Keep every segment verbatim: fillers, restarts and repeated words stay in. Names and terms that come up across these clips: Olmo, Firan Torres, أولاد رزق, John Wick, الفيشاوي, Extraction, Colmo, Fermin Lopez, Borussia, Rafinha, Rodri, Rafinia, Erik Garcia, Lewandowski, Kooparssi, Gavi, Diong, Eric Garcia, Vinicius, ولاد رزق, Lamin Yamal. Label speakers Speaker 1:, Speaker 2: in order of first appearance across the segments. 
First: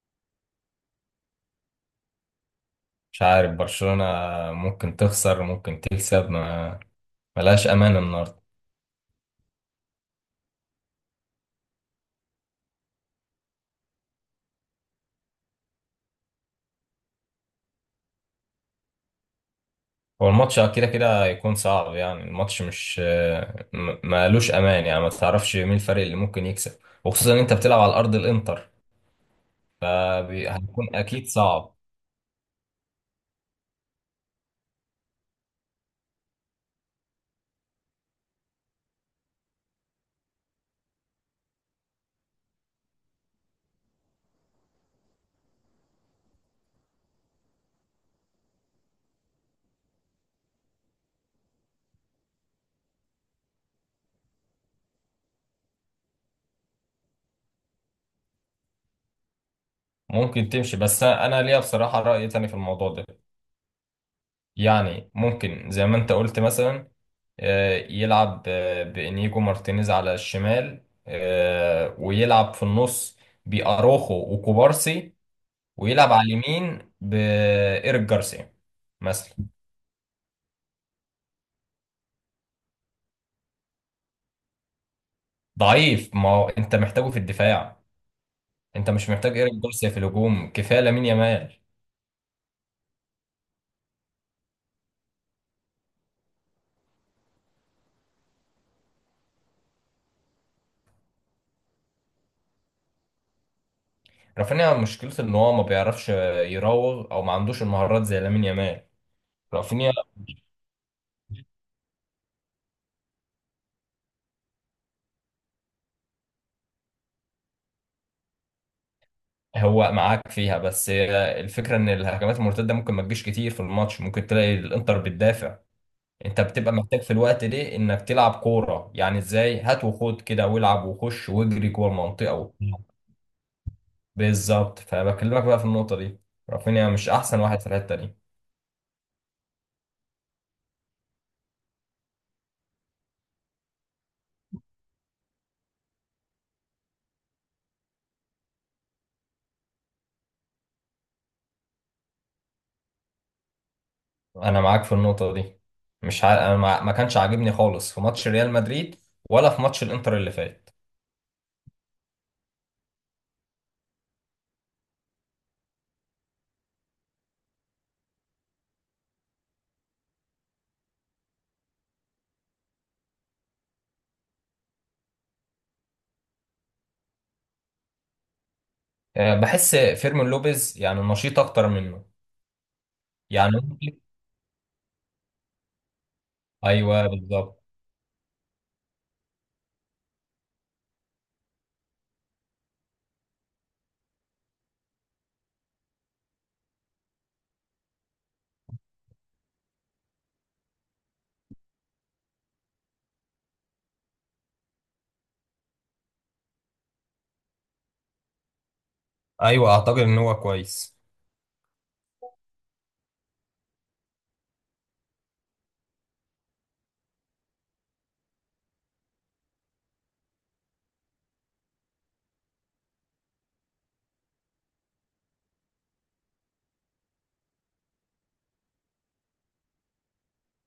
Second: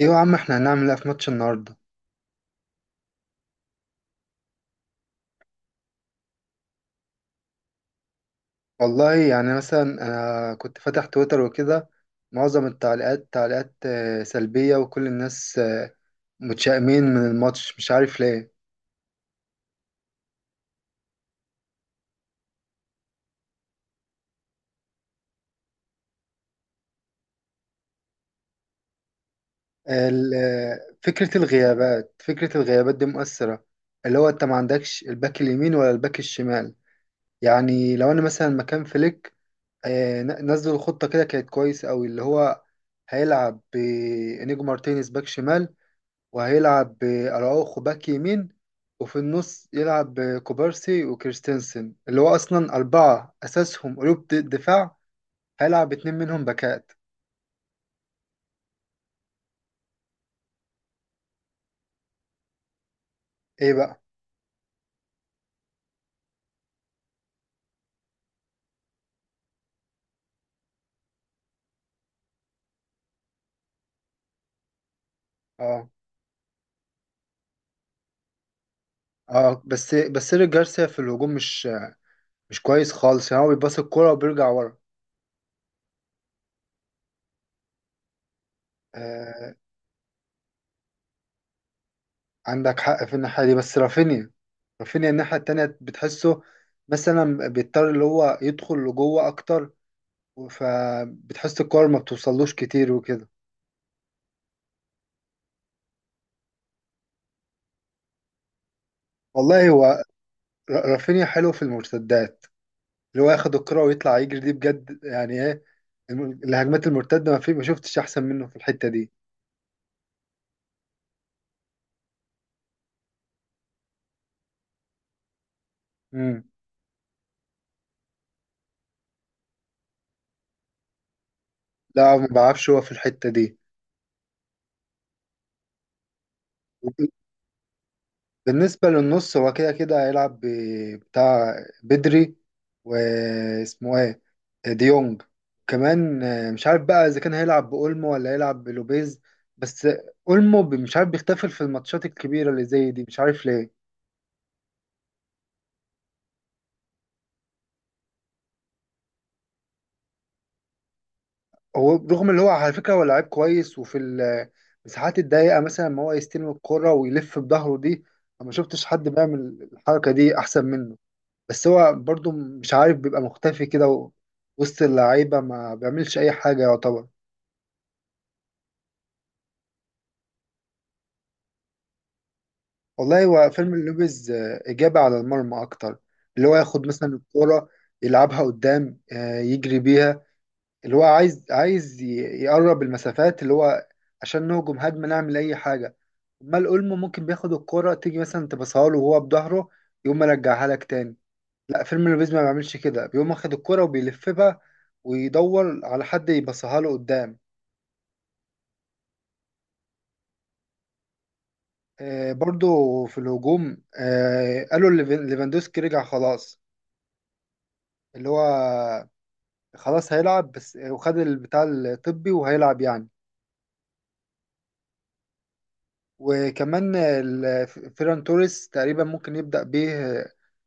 Speaker 1: ايه يا عم، احنا هنعمل ايه في ماتش النهارده؟
Speaker 2: مش عارف، برشلونة ممكن تخسر ممكن تكسب. ما ملهاش أمان النهاردة.
Speaker 1: والله يعني، مثلا انا كنت فاتح تويتر وكده. معظم التعليقات تعليقات آه، سلبية، وكل الناس آه، متشائمين من الماتش، مش عارف ليه.
Speaker 2: هو الماتش كده كده هيكون صعب، يعني الماتش مش م- مالوش أمان، يعني ما تعرفش مين الفريق اللي ممكن يكسب، وخصوصا إن أنت بتلعب على أرض الإنتر،
Speaker 1: ال- آه،
Speaker 2: فهيكون أكيد
Speaker 1: فكرة
Speaker 2: صعب.
Speaker 1: الغيابات، فكرة الغيابات دي مؤثرة، اللي هو انت ما عندكش الباك اليمين ولا الباك الشمال. يعني لو انا مثلا مكان فليك، آه، ن- نزل الخطة كده كانت كويسة قوي، اللي هو هيلعب بإنيجو مارتينيز باك شمال، وهيلعب بأراوخو باك يمين، وفي النص يلعب بكوبارسي وكريستنسن، اللي هو أصلا أربعة أساسهم قلوب د- دفاع. هيلعب اتنين منهم باكات.
Speaker 2: ممكن تمشي، بس أنا ليا بصراحة رأي تاني في الموضوع ده.
Speaker 1: إيه بقى؟
Speaker 2: يعني ممكن زي ما انت قلت مثلا، آه، يلعب آه، بإنيجو مارتينيز على الشمال، آه، ويلعب في النص بأروخو وكوبارسي،
Speaker 1: آه.
Speaker 2: ويلعب على اليمين بإيريك جارسيا مثلا.
Speaker 1: آه، بس بس إيريك جارسيا في الهجوم، مش مش كويس خالص، يعني هو بيباص الكورة وبيرجع ورا.
Speaker 2: ضعيف، ما هو انت محتاجه في الدفاع، انت مش محتاج إيريك
Speaker 1: آه،
Speaker 2: جارسيا في الهجوم، كفاية لامين يامال.
Speaker 1: عندك حق في الناحية دي، بس رافينيا رافينيا الناحية التانية بتحسه، مثلا بيضطر اللي هو يدخل لجوه أكتر، فبتحس الكورة ما بتوصلوش كتير وكده.
Speaker 2: رافينيا مشكلته ان هو ما بيعرفش يراوغ او ما عندوش المهارات زي لامين يامال.
Speaker 1: والله
Speaker 2: رافينيا
Speaker 1: هو، ر- رافينيا حلو في المرتدات، اللي هو ياخد الكرة ويطلع يجري دي بجد، يعني ايه. الم- الهجمات المرتدة، ما في ما شفتش احسن منه في الحتة دي.
Speaker 2: هو معاك فيها، بس الفكرة ان الهجمات المرتدة ممكن ما تجيش كتير في الماتش، ممكن تلاقي الانتر بتدافع. انت
Speaker 1: امم،
Speaker 2: بتبقى محتاج في الوقت ده انك تلعب كورة، يعني ازاي، هات وخد كده والعب وخش واجري جوه
Speaker 1: لا ما
Speaker 2: المنطقة وبتاع.
Speaker 1: بعرفش، هو في الحتة دي.
Speaker 2: بالظبط، فبكلمك بقى في النقطة دي، رافينيا مش احسن واحد في الحتة دي.
Speaker 1: بالنسبة للنص، هو كده كده هيلعب ب- بتاع، بدري، واسمه ايه، ديونج. كمان آه، مش عارف بقى اذا كان هيلعب بأولمو ولا هيلعب بلوبيز. بس اولمو ب- مش عارف بيختفل في الماتشات الكبيرة اللي زي دي، مش عارف ليه.
Speaker 2: انا معاك في النقطة دي. مش ع... انا ما ما كانش عاجبني خالص في ماتش ريال مدريد ولا في ماتش الانتر اللي فات.
Speaker 1: هو، رغم اللي هو، على فكرة هو لعيب كويس، وفي المساحات الضيقة مثلا، ما هو يستلم الكرة ويلف بظهره دي، أنا ما شفتش حد بيعمل الحركة دي أحسن منه. بس هو برضو مش عارف بيبقى مختفي كده، و- وسط اللعيبة ما بيعملش أي حاجة يعتبر.
Speaker 2: أه، بحس فيرمين لوبيز يعني نشيط اكتر منه
Speaker 1: والله هو
Speaker 2: يعني.
Speaker 1: فيلم اللوبيز آه، إجابة على المرمى أكتر، اللي هو ياخد
Speaker 2: ايوه،
Speaker 1: مثلا
Speaker 2: بالظبط.
Speaker 1: الكرة، يلعبها قدام، آه، يجري بيها، اللي هو عايز عايز ي- يقرب المسافات، اللي هو عشان نهجم هجمة نعمل أي حاجة. أمال أولمو ممكن بياخد الكرة، تيجي مثلا تبصها له وهو بظهره، يقوم مرجعها لك تاني. لا، فيرمينو لوبيز ما بيعملش كده، بيقوم واخد الكرة وبيلف بقى ويدور على حد يبصها له قدام.
Speaker 2: ايوه، اعتقد ان هو كويس.
Speaker 1: آه، برضو، في الهجوم آه قالوا ليفن- ليفاندوسكي رجع خلاص، اللي هو خلاص هيلعب، بس وخد البتاع الطبي وهيلعب يعني. وكمان ال- فيران توريس تقريبا ممكن يبدأ بيه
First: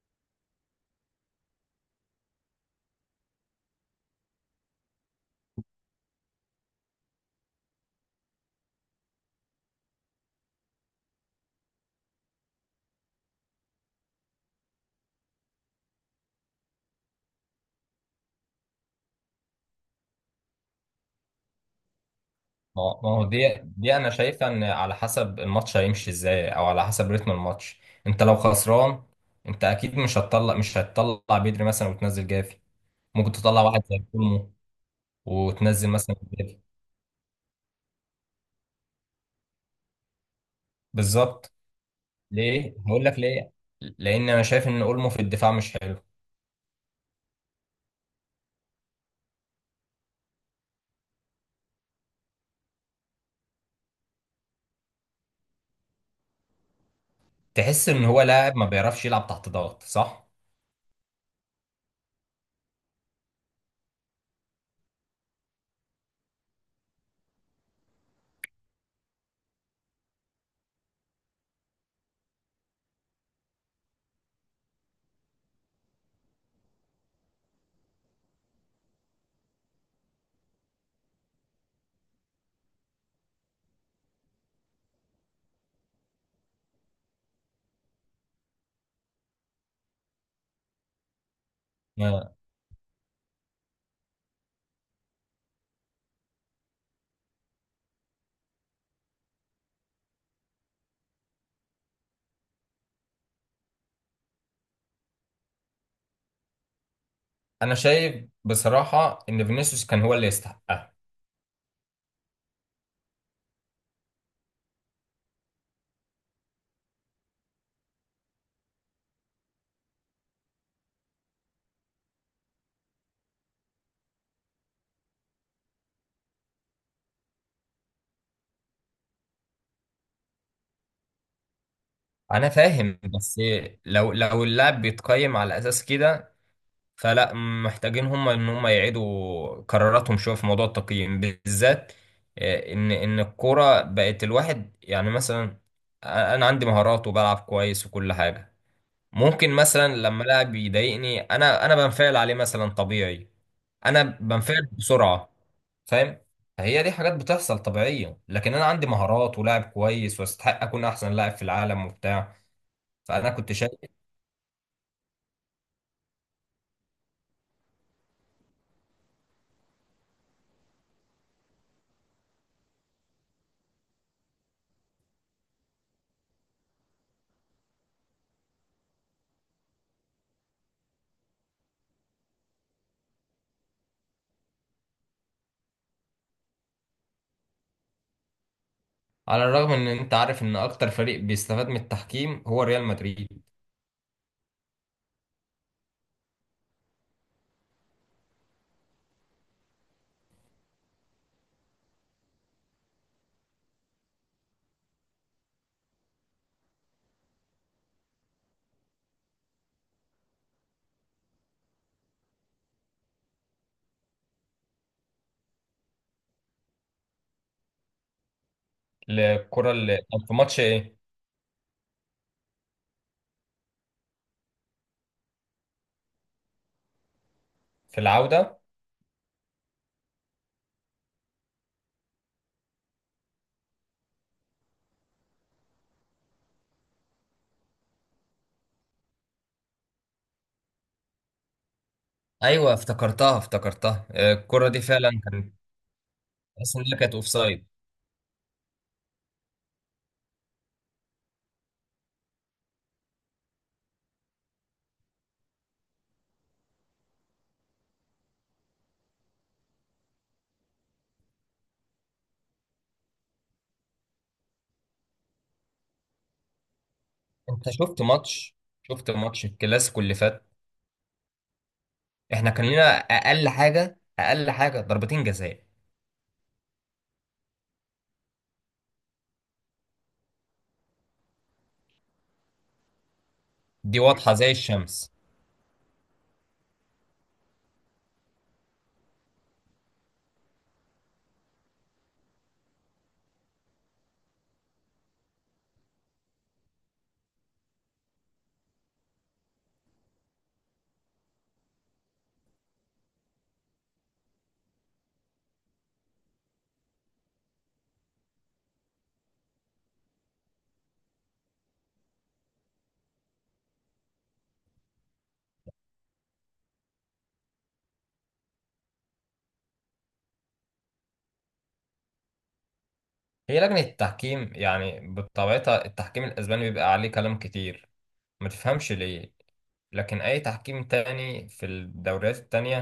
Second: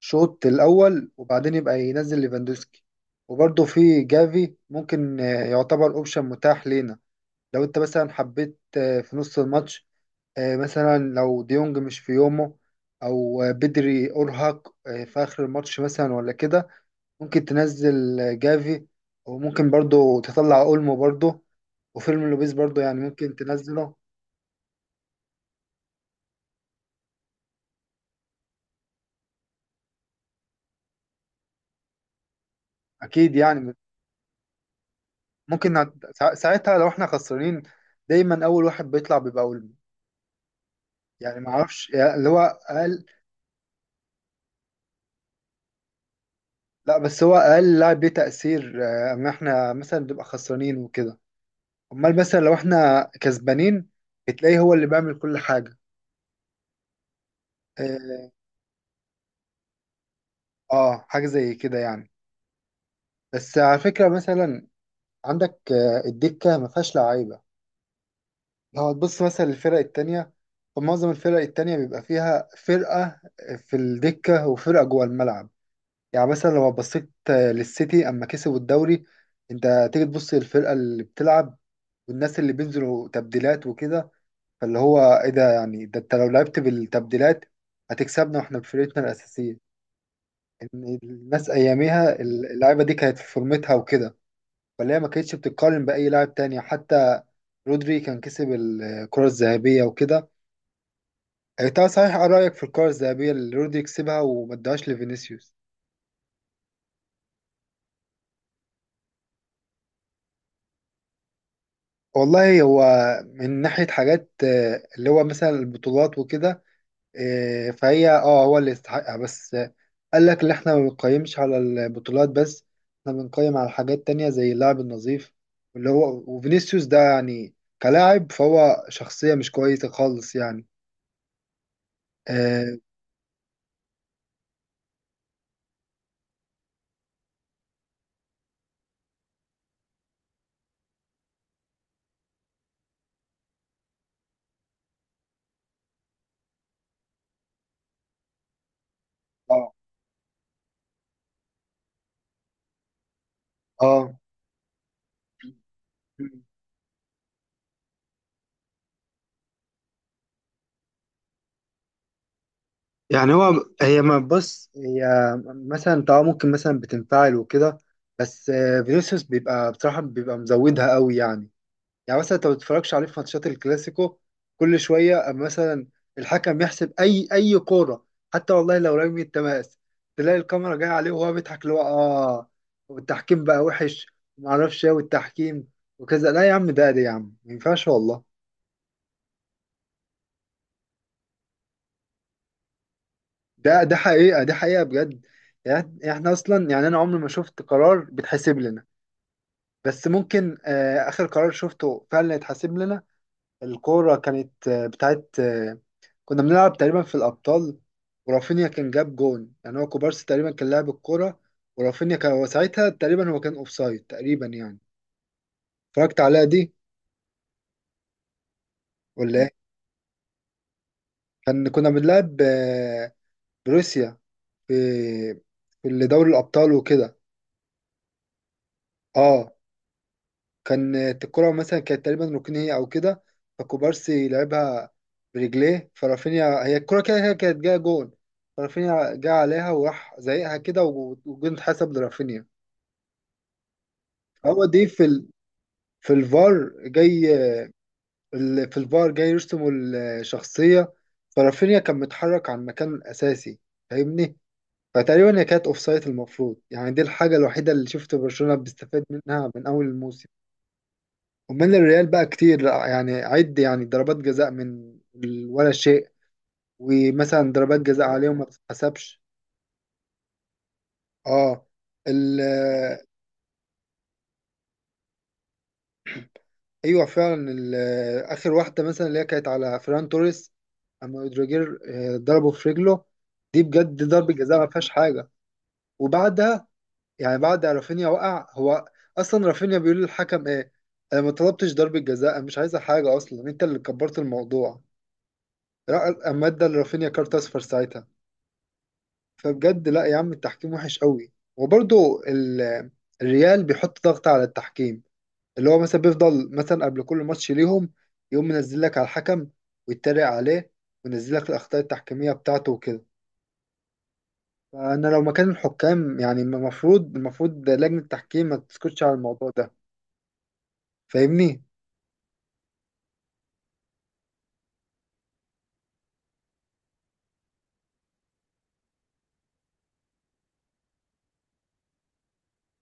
Speaker 1: شوط الأول، وبعدين يبقى ينزل ليفاندوسكي. وبرضه في جافي، ممكن يعتبر أوبشن متاح لينا، لو أنت مثلا حبيت في نص الماتش، مثلا لو ديونج مش في يومه، أو بدري أرهق في آخر الماتش مثلا ولا كده، ممكن تنزل جافي، وممكن برضه تطلع أولمو برضه، وفيلم لوبيز برضه
Speaker 2: ما
Speaker 1: يعني
Speaker 2: هو ما هو
Speaker 1: ممكن
Speaker 2: دي
Speaker 1: تنزله.
Speaker 2: دي انا شايفها ان على حسب الماتش هيمشي ازاي او على حسب رتم الماتش. انت لو خسران، انت اكيد مش هتطلع مش هتطلع بدري مثلا وتنزل جافي. ممكن
Speaker 1: أكيد
Speaker 2: تطلع
Speaker 1: يعني.
Speaker 2: واحد زي كولمو
Speaker 1: ممكن
Speaker 2: وتنزل
Speaker 1: نعد...
Speaker 2: مثلا
Speaker 1: سا-
Speaker 2: جافي.
Speaker 1: ساعتها لو احنا خسرانين، دايما اول واحد بيطلع بيبقى اولمو. يعني ما
Speaker 2: بالظبط.
Speaker 1: اعرفش يعني، اللي هو
Speaker 2: ليه؟ هقول
Speaker 1: اقل.
Speaker 2: لك ليه. لان انا شايف ان اولمو في الدفاع مش حلو.
Speaker 1: لا، بس هو اقل لاعب ليه تأثير آه، اما احنا مثلا بنبقى خسرانين وكده. امال مثلا لو احنا كسبانين، بتلاقيه هو اللي بيعمل كل حاجة.
Speaker 2: تحس ان هو
Speaker 1: اه،
Speaker 2: لاعب ما بيعرفش يلعب تحت ضغط، صح؟
Speaker 1: آه، حاجة زي كده يعني. بس على فكرة مثلا، عندك آه، الدكة ما فيهاش لعيبة، لو هتبص مثلا للفرق التانية، فمعظم الفرق التانية بيبقى فيها فرقة في الدكة وفرقة جوه الملعب. يعني مثلا لو بصيت للسيتي اما كسبوا الدوري، انت تيجي تبص للفرقه اللي بتلعب والناس اللي بينزلوا تبديلات وكده، فاللي هو ايه ده، يعني ده انت لو لعبت بالتبديلات هتكسبنا واحنا بفرقتنا الاساسيه، ان الناس اياميها
Speaker 2: ما-
Speaker 1: اللعيبه دي كانت في فورمتها وكده، فاللي هي ما كانتش بتتقارن باي لاعب تاني، حتى رودري كان كسب الكره الذهبيه وكده. انت صحيح، ايه رايك في الكره الذهبيه اللي رودري كسبها وما ادهاش لفينيسيوس؟
Speaker 2: انا شايف بصراحة ان فينيسيوس كان هو اللي يستحقها.
Speaker 1: والله هو، من ناحية حاجات، آه، اللي هو مثلا البطولات وكده، آه، فهي اه هو اللي يستحقها، بس آه، قال لك اللي احنا ما بنقيمش على البطولات بس، احنا بنقيم على حاجات تانية زي اللعب النظيف. اللي هو وفينيسيوس ده يعني كلاعب، فهو شخصية مش كويسة خالص يعني.
Speaker 2: انا
Speaker 1: اه.
Speaker 2: فاهم، بس لو لو اللاعب بيتقيم على اساس كده، فلا، محتاجين هم ان هم يعيدوا قراراتهم شويه في موضوع التقييم بالذات. آه، ان ان الكوره بقت الواحد يعني مثلا انا عندي مهارات وبلعب كويس وكل حاجه. ممكن
Speaker 1: اه.
Speaker 2: مثلا لما لاعب يضايقني انا، انا بنفعل عليه مثلا طبيعي. انا
Speaker 1: آه.
Speaker 2: بنفعل بسرعه، فاهم. هي دي حاجات بتحصل طبيعيه، لكن انا عندي مهارات ولاعب كويس واستحق اكون احسن لاعب في العالم وبتاع. فانا
Speaker 1: يعني هو
Speaker 2: كنت شايف،
Speaker 1: هي ما بص هي مثلا انت ممكن مثلا بتنفعل وكده، بس آه، فينيسيوس بيبقى بصراحة بيبقى مزودها قوي يعني. يعني مثلا انت ما بتتفرجش عليه في ماتشات الكلاسيكو، كل شويه اما مثلا الحكم يحسب اي اي كوره، حتى والله لو رمي التماس، تلاقي الكاميرا جايه عليه وهو بيضحك اللي هو، اه، والتحكيم بقى وحش، وما اعرفش ايه والتحكيم وكذا. لا يا عم، ده ده يا عم ما ينفعش، والله.
Speaker 2: على الرغم ان انت عارف ان اكتر فريق بيستفاد من التحكيم هو ريال مدريد.
Speaker 1: ده ده حقيقه، ده حقيقه بجد. يعني احنا اصلا، يعني انا عمري ما شفت قرار بيتحسب لنا. بس ممكن آه اخر قرار شفته فعلا يتحسب لنا، الكورة كانت آه، بتاعت آه، كنا بنلعب تقريبا في الأبطال، ورافينيا كان جاب جون، يعني هو كوبارسي تقريبا كان لاعب الكورة، ورافينيا كان هو ساعتها تقريبا، هو كان أوفسايد تقريبا يعني. اتفرجت عليها دي. ولا إيه؟
Speaker 2: الكرة اللي كان في ماتش ايه،
Speaker 1: كان كنا بنلعب آه، بروسيا، في في اللي دوري الأبطال وكده.
Speaker 2: في العودة.
Speaker 1: اه، كانت الكرة مثلا، كانت تقريبا ركنية أو كده، فكوبارسي لعبها برجليه، فرافينيا هي الكرة كده كده كانت جاية جون، فرافينيا جه عليها وراح زايقها كده، و- والجون اتحسب لرافينيا.
Speaker 2: ايوه، افتكرتها افتكرتها، آه،
Speaker 1: هو
Speaker 2: الكرة دي
Speaker 1: دي في
Speaker 2: فعلا
Speaker 1: ال...
Speaker 2: كانت،
Speaker 1: في الفار
Speaker 2: تحس ان هي كانت
Speaker 1: جاي،
Speaker 2: اوفسايد.
Speaker 1: ال- في الفار جاي يرسموا الشخصية، فرافينيا كان متحرك عن مكان أساسي، فاهمني. فتقريبا هي كانت أوفسايد المفروض يعني، دي الحاجة الوحيدة اللي شفت برشلونة بيستفاد منها من أول الموسم. ومن الريال بقى كتير، يعني عد يعني ضربات جزاء من ال- ولا شيء. ومثلا
Speaker 2: انت
Speaker 1: ضربات
Speaker 2: شفت
Speaker 1: جزاء عليهم ما
Speaker 2: ماتش، شفت
Speaker 1: بتتحسبش.
Speaker 2: ماتش الكلاسيكو اللي فات؟
Speaker 1: اه. ال-
Speaker 2: احنا كان لنا اقل حاجة، اقل حاجة ضربتين جزاء.
Speaker 1: ايوه فعلا، ال- اخر واحده مثلا اللي هي كانت على فران توريس، اما اودريجير آه، ضربه في رجله، دي
Speaker 2: دي
Speaker 1: بجد
Speaker 2: واضحة
Speaker 1: ضربه
Speaker 2: زي
Speaker 1: جزاء ما فيهاش
Speaker 2: الشمس.
Speaker 1: حاجه. وبعدها، يعني بعد رافينيا وقع هو، اصلا رافينيا بيقول للحكم ايه: انا ما طلبتش ضربه جزاء، أنا مش عايزه حاجه اصلا، انت اللي كبرت الموضوع. را- اما ادى لرافينيا كارت اصفر ساعتها. فبجد لا يا عم، التحكيم وحش قوي، وبرضه ال- الريال بيحط ضغط على التحكيم، اللي هو مثلا بيفضل مثلا قبل كل ماتش ليهم يقوم منزل لك على الحكم ويتريق عليه، وينزل لك الاخطاء التحكيميه بتاعته وكده. فانا لو مكان الحكام، يعني المفروض المفروض لجنه التحكيم ما تسكتش على الموضوع ده، فاهمني.
Speaker 2: هي لجنة التحكيم، يعني بطبيعتها التحكيم الاسباني بيبقى عليه كلام كتير، ما تفهمش ليه. لكن أي تحكيم تاني في الدوريات التانية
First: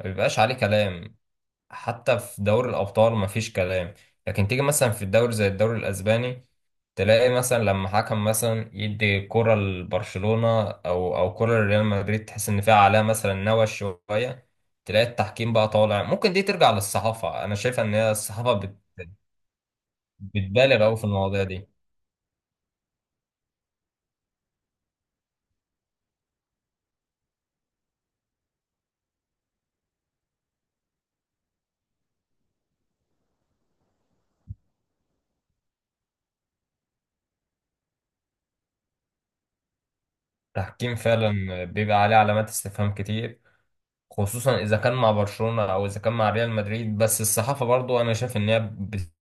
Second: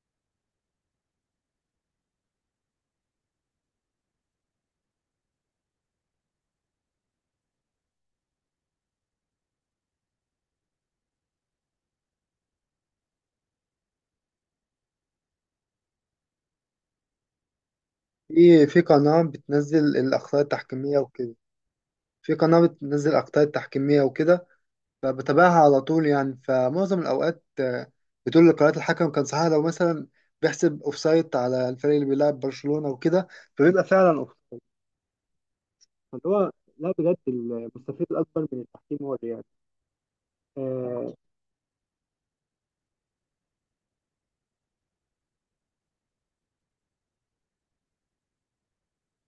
Speaker 2: ما بيبقاش عليه كلام. حتى في دوري الأبطال ما فيش كلام. لكن تيجي مثلا في الدوري زي الدوري الأسباني، تلاقي مثلا لما حكم مثلا يدي كرة لبرشلونة أو أو كرة لريال مدريد، تحس إن فيها عليها مثلا نوش شوية، تلاقي التحكيم بقى طالع، ممكن دي ترجع للصحافة. أنا شايف إن هي الصحافة
Speaker 1: في
Speaker 2: بت...
Speaker 1: في قناه بتنزل الاخطاء
Speaker 2: بتبالغ
Speaker 1: التحكيميه
Speaker 2: أوي في
Speaker 1: وكده،
Speaker 2: المواضيع دي.
Speaker 1: في قناه بتنزل الاخطاء التحكيميه وكده فبتابعها على طول يعني. فمعظم الأوقات آه، بتقول لقرارات الحكم كان صحيح، لو مثلا بيحسب أوفسايد على الفريق اللي بيلعب برشلونة وكده، فبيبقى فعلا أوفسايد. فاللي هو، لا بجد، المستفيد الأكبر من التحكيم هو الريال.
Speaker 2: التحكيم
Speaker 1: آه.
Speaker 2: فعلا بيبقى عليه علامات استفهام كتير، خصوصا اذا كان مع برشلونة او اذا كان مع ريال مدريد. بس الصحافة برضو انا شايف ان هي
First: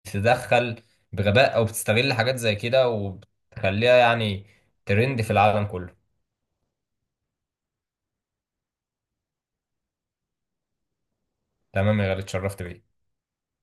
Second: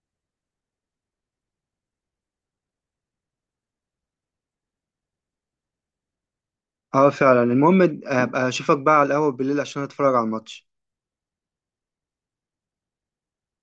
Speaker 2: بتتدخل بغباء او بتستغل حاجات زي كده وبتخليها يعني ترند في العالم كله.
Speaker 1: اه، فعلا. المهم ابقى اشوفك بقى على القهوة بالليل عشان اتفرج على الماتش.
Speaker 2: تمام يا غالي، اتشرفت بيك.